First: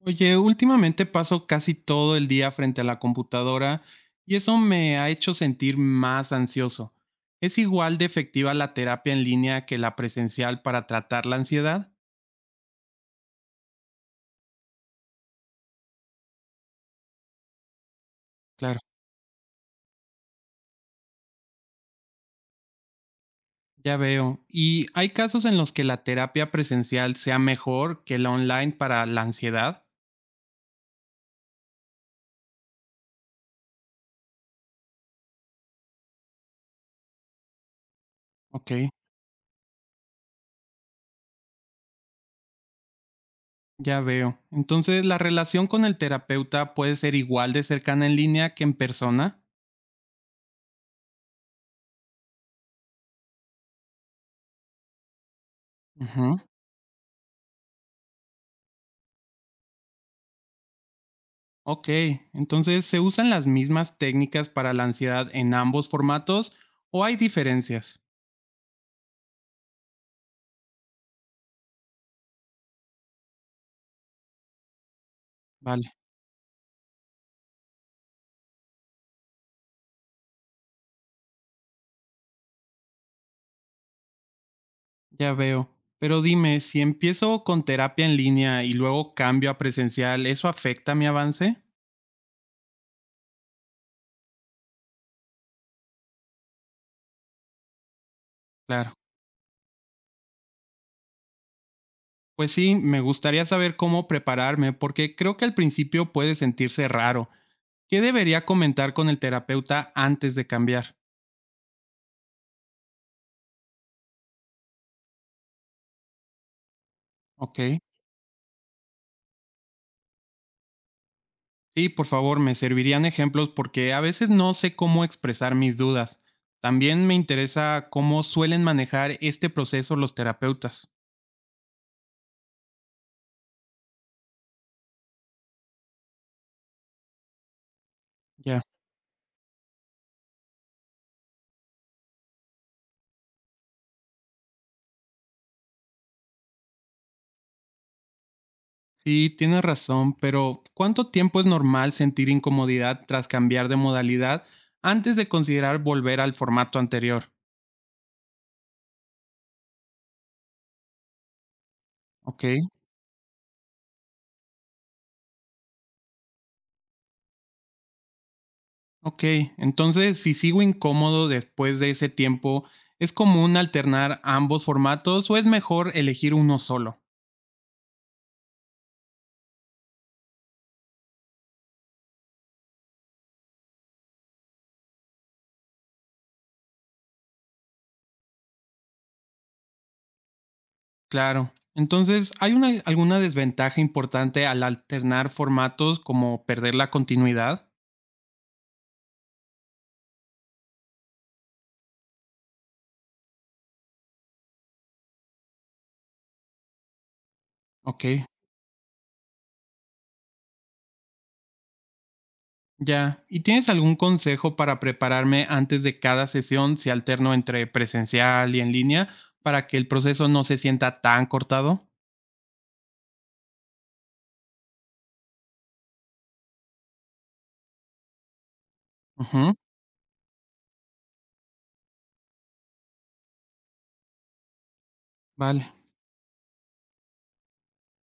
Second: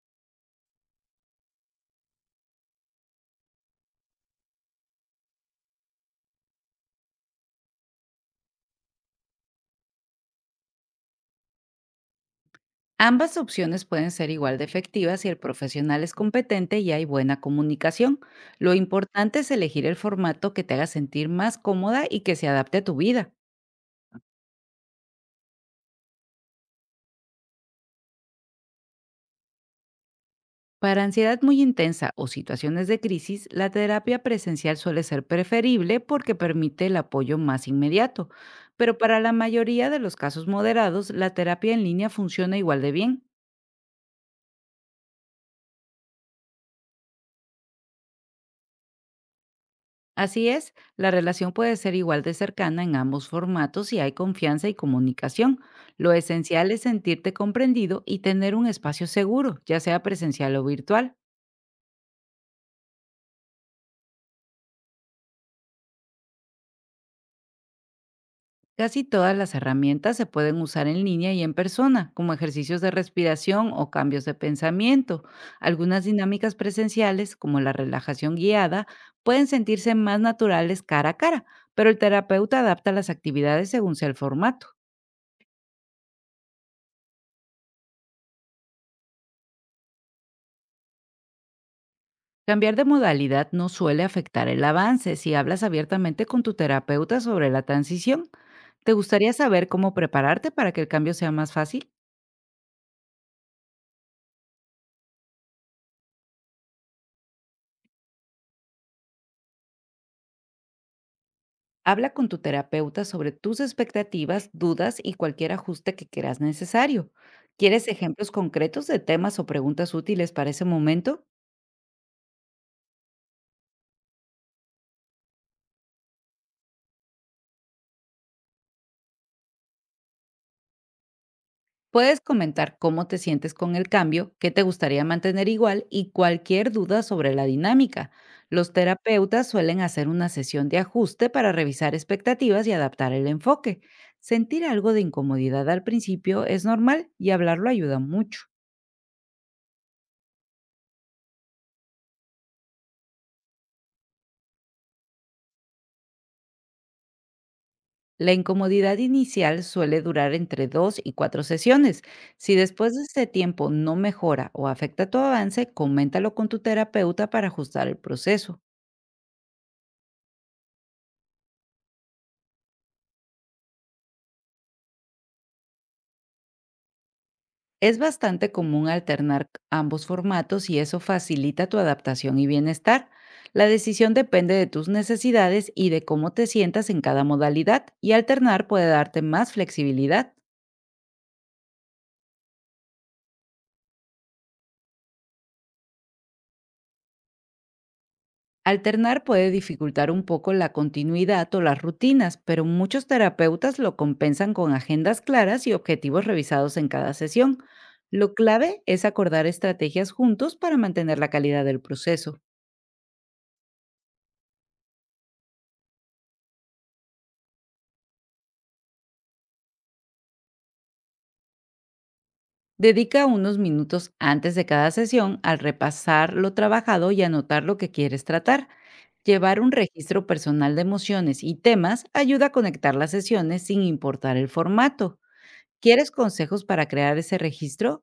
Oye, últimamente paso casi todo el día frente a la computadora y eso me ha hecho sentir más ansioso. ¿Es igual de efectiva la terapia en línea que la presencial para tratar la ansiedad? Ambas opciones pueden ser igual de efectivas si el profesional es competente y hay buena comunicación. Lo Claro. importante es elegir el formato que te haga sentir más cómoda y que se adapte a tu vida. Ya veo. ¿Y hay casos en los que la terapia presencial sea mejor que la online para la ansiedad? Para ansiedad muy intensa o situaciones de crisis, la terapia presencial suele ser preferible porque permite el apoyo más inmediato, Ok, pero para la mayoría de los casos moderados, la terapia en línea funciona igual de bien. ya veo. Entonces, ¿la relación con el terapeuta puede ser igual de cercana en línea que en persona? Así es, la relación puede ser igual de cercana en ambos formatos si hay confianza y comunicación. Lo Ujú. esencial es sentirte comprendido y tener un espacio seguro, ya sea presencial o virtual. Ok, entonces, ¿se usan las mismas técnicas para la ansiedad en ambos formatos o hay diferencias? Casi todas las herramientas se pueden usar en línea y en persona, como ejercicios de respiración o cambios de pensamiento. Vale, Algunas dinámicas presenciales, como la relajación guiada, pueden sentirse más naturales cara a cara, pero el terapeuta adapta las actividades según sea el formato. ya veo. Pero dime, si empiezo con terapia en línea y luego cambio a presencial, ¿eso afecta mi avance? Cambiar de modalidad no suele afectar el avance si hablas abiertamente con tu terapeuta sobre la transición. Claro. ¿Te gustaría saber cómo prepararte para que el cambio sea más fácil? Pues sí, me gustaría saber cómo prepararme porque creo que al principio puede sentirse raro. ¿Qué debería comentar con el terapeuta antes de cambiar? Habla con tu terapeuta sobre tus expectativas, dudas y cualquier ajuste que creas necesario. Ok. ¿Quieres ejemplos concretos de temas o preguntas útiles para ese momento? Sí, por favor, me servirían ejemplos porque a veces no sé cómo expresar mis dudas. También me interesa cómo suelen manejar este proceso los terapeutas. Puedes comentar cómo te sientes con el cambio, qué te gustaría mantener igual y cualquier duda sobre la dinámica. Ya. Los terapeutas suelen hacer una sesión de ajuste para revisar expectativas y adaptar el enfoque. Sentir algo de incomodidad al principio es normal y hablarlo ayuda mucho. Sí, tienes razón, pero ¿cuánto tiempo es normal sentir incomodidad tras cambiar de modalidad antes de considerar volver al formato anterior? La incomodidad inicial suele durar entre 2 y 4 sesiones. Ok, Si después de ese tiempo no mejora o afecta tu avance, coméntalo con tu terapeuta para ajustar el proceso. ok. Entonces, si sigo incómodo después de ese tiempo, ¿es común alternar ambos formatos o es mejor elegir uno solo? Es bastante común alternar ambos formatos y eso facilita tu adaptación y bienestar. La decisión depende de tus necesidades y de cómo te sientas en cada modalidad y alternar puede darte más flexibilidad. Claro. Entonces, ¿hay una, alguna desventaja importante al alternar formatos como perder la continuidad? Alternar puede dificultar un poco la continuidad o las rutinas, pero muchos terapeutas lo compensan con agendas claras y objetivos revisados en cada sesión. Ok, Lo clave es acordar estrategias juntos para mantener la calidad del proceso. ya. ¿Y tienes algún consejo para prepararme antes de cada sesión si alterno entre presencial y en línea para que el proceso no se sienta tan cortado? Dedica unos minutos antes de cada sesión al repasar lo trabajado y anotar lo que quieres tratar. Ujú, Llevar un registro personal de emociones y temas ayuda a conectar las sesiones sin importar el formato. vale. ¿Quieres consejos para crear ese registro?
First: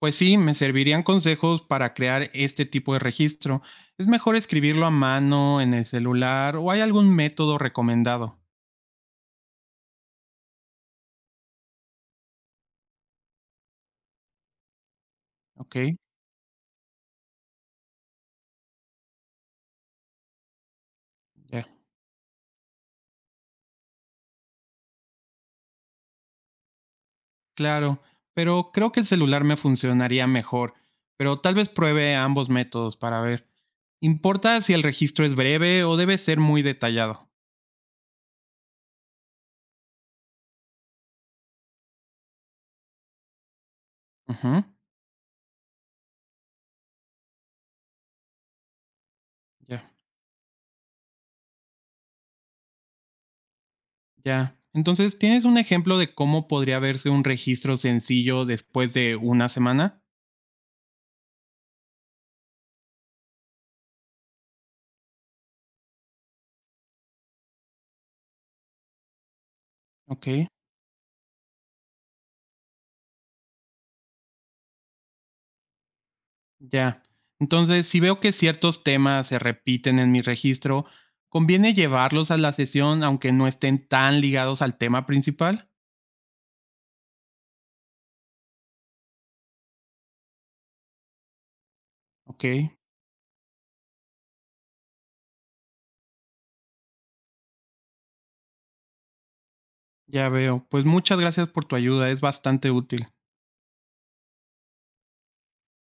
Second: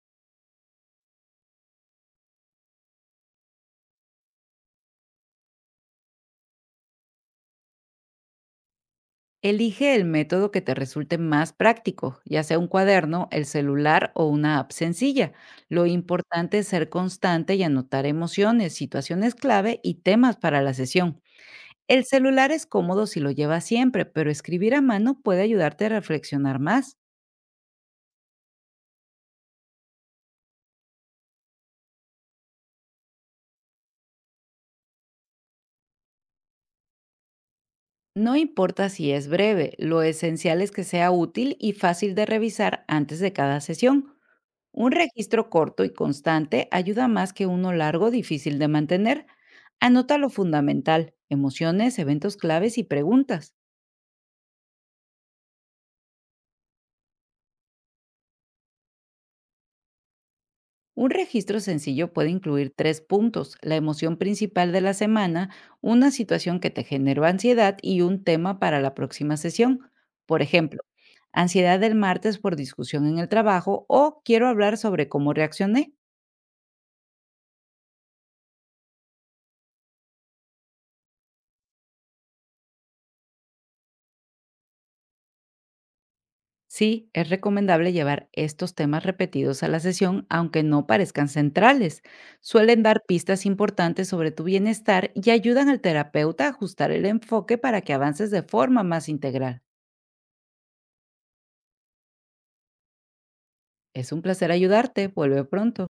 Pues sí, me servirían consejos para crear este tipo de registro. ¿Es mejor escribirlo a mano, en el celular o hay algún método recomendado? Elige el método que te resulte más práctico, ya sea un cuaderno, el celular o una app sencilla. Ok, Lo importante es ser constante y anotar emociones, situaciones clave y temas para la sesión. ya. El celular es cómodo si lo llevas siempre, pero escribir a mano puede ayudarte a reflexionar más. Claro, pero creo que el celular me funcionaría mejor, pero tal vez pruebe ambos métodos para ver. Importa si el registro es breve o debe ser muy detallado. No importa si es breve, lo esencial es que sea útil y fácil de revisar antes de cada sesión. Ujú, Un registro corto y constante ayuda más que uno largo difícil de mantener. Ya, Anota lo fundamental, emociones, eventos claves y preguntas. ya. Entonces, ¿tienes un ejemplo de cómo podría verse un registro sencillo después de una semana? Un registro sencillo puede incluir 3 puntos, la emoción principal de la semana, una situación que te generó ansiedad y un tema para la próxima sesión. Ok, Por ejemplo, ansiedad del martes por discusión en el trabajo o quiero hablar sobre cómo reaccioné. ya. Entonces, si veo que ciertos temas se repiten en mi registro, ¿conviene llevarlos a la sesión aunque no estén tan ligados al tema principal? Sí, es recomendable llevar estos temas repetidos a la sesión, aunque no parezcan centrales. Ok. Suelen dar pistas importantes sobre tu bienestar y ayudan al terapeuta a ajustar el enfoque para que avances de forma más integral. Ya veo. Pues muchas gracias por tu ayuda, es bastante útil. Es un placer ayudarte. Vuelve pronto.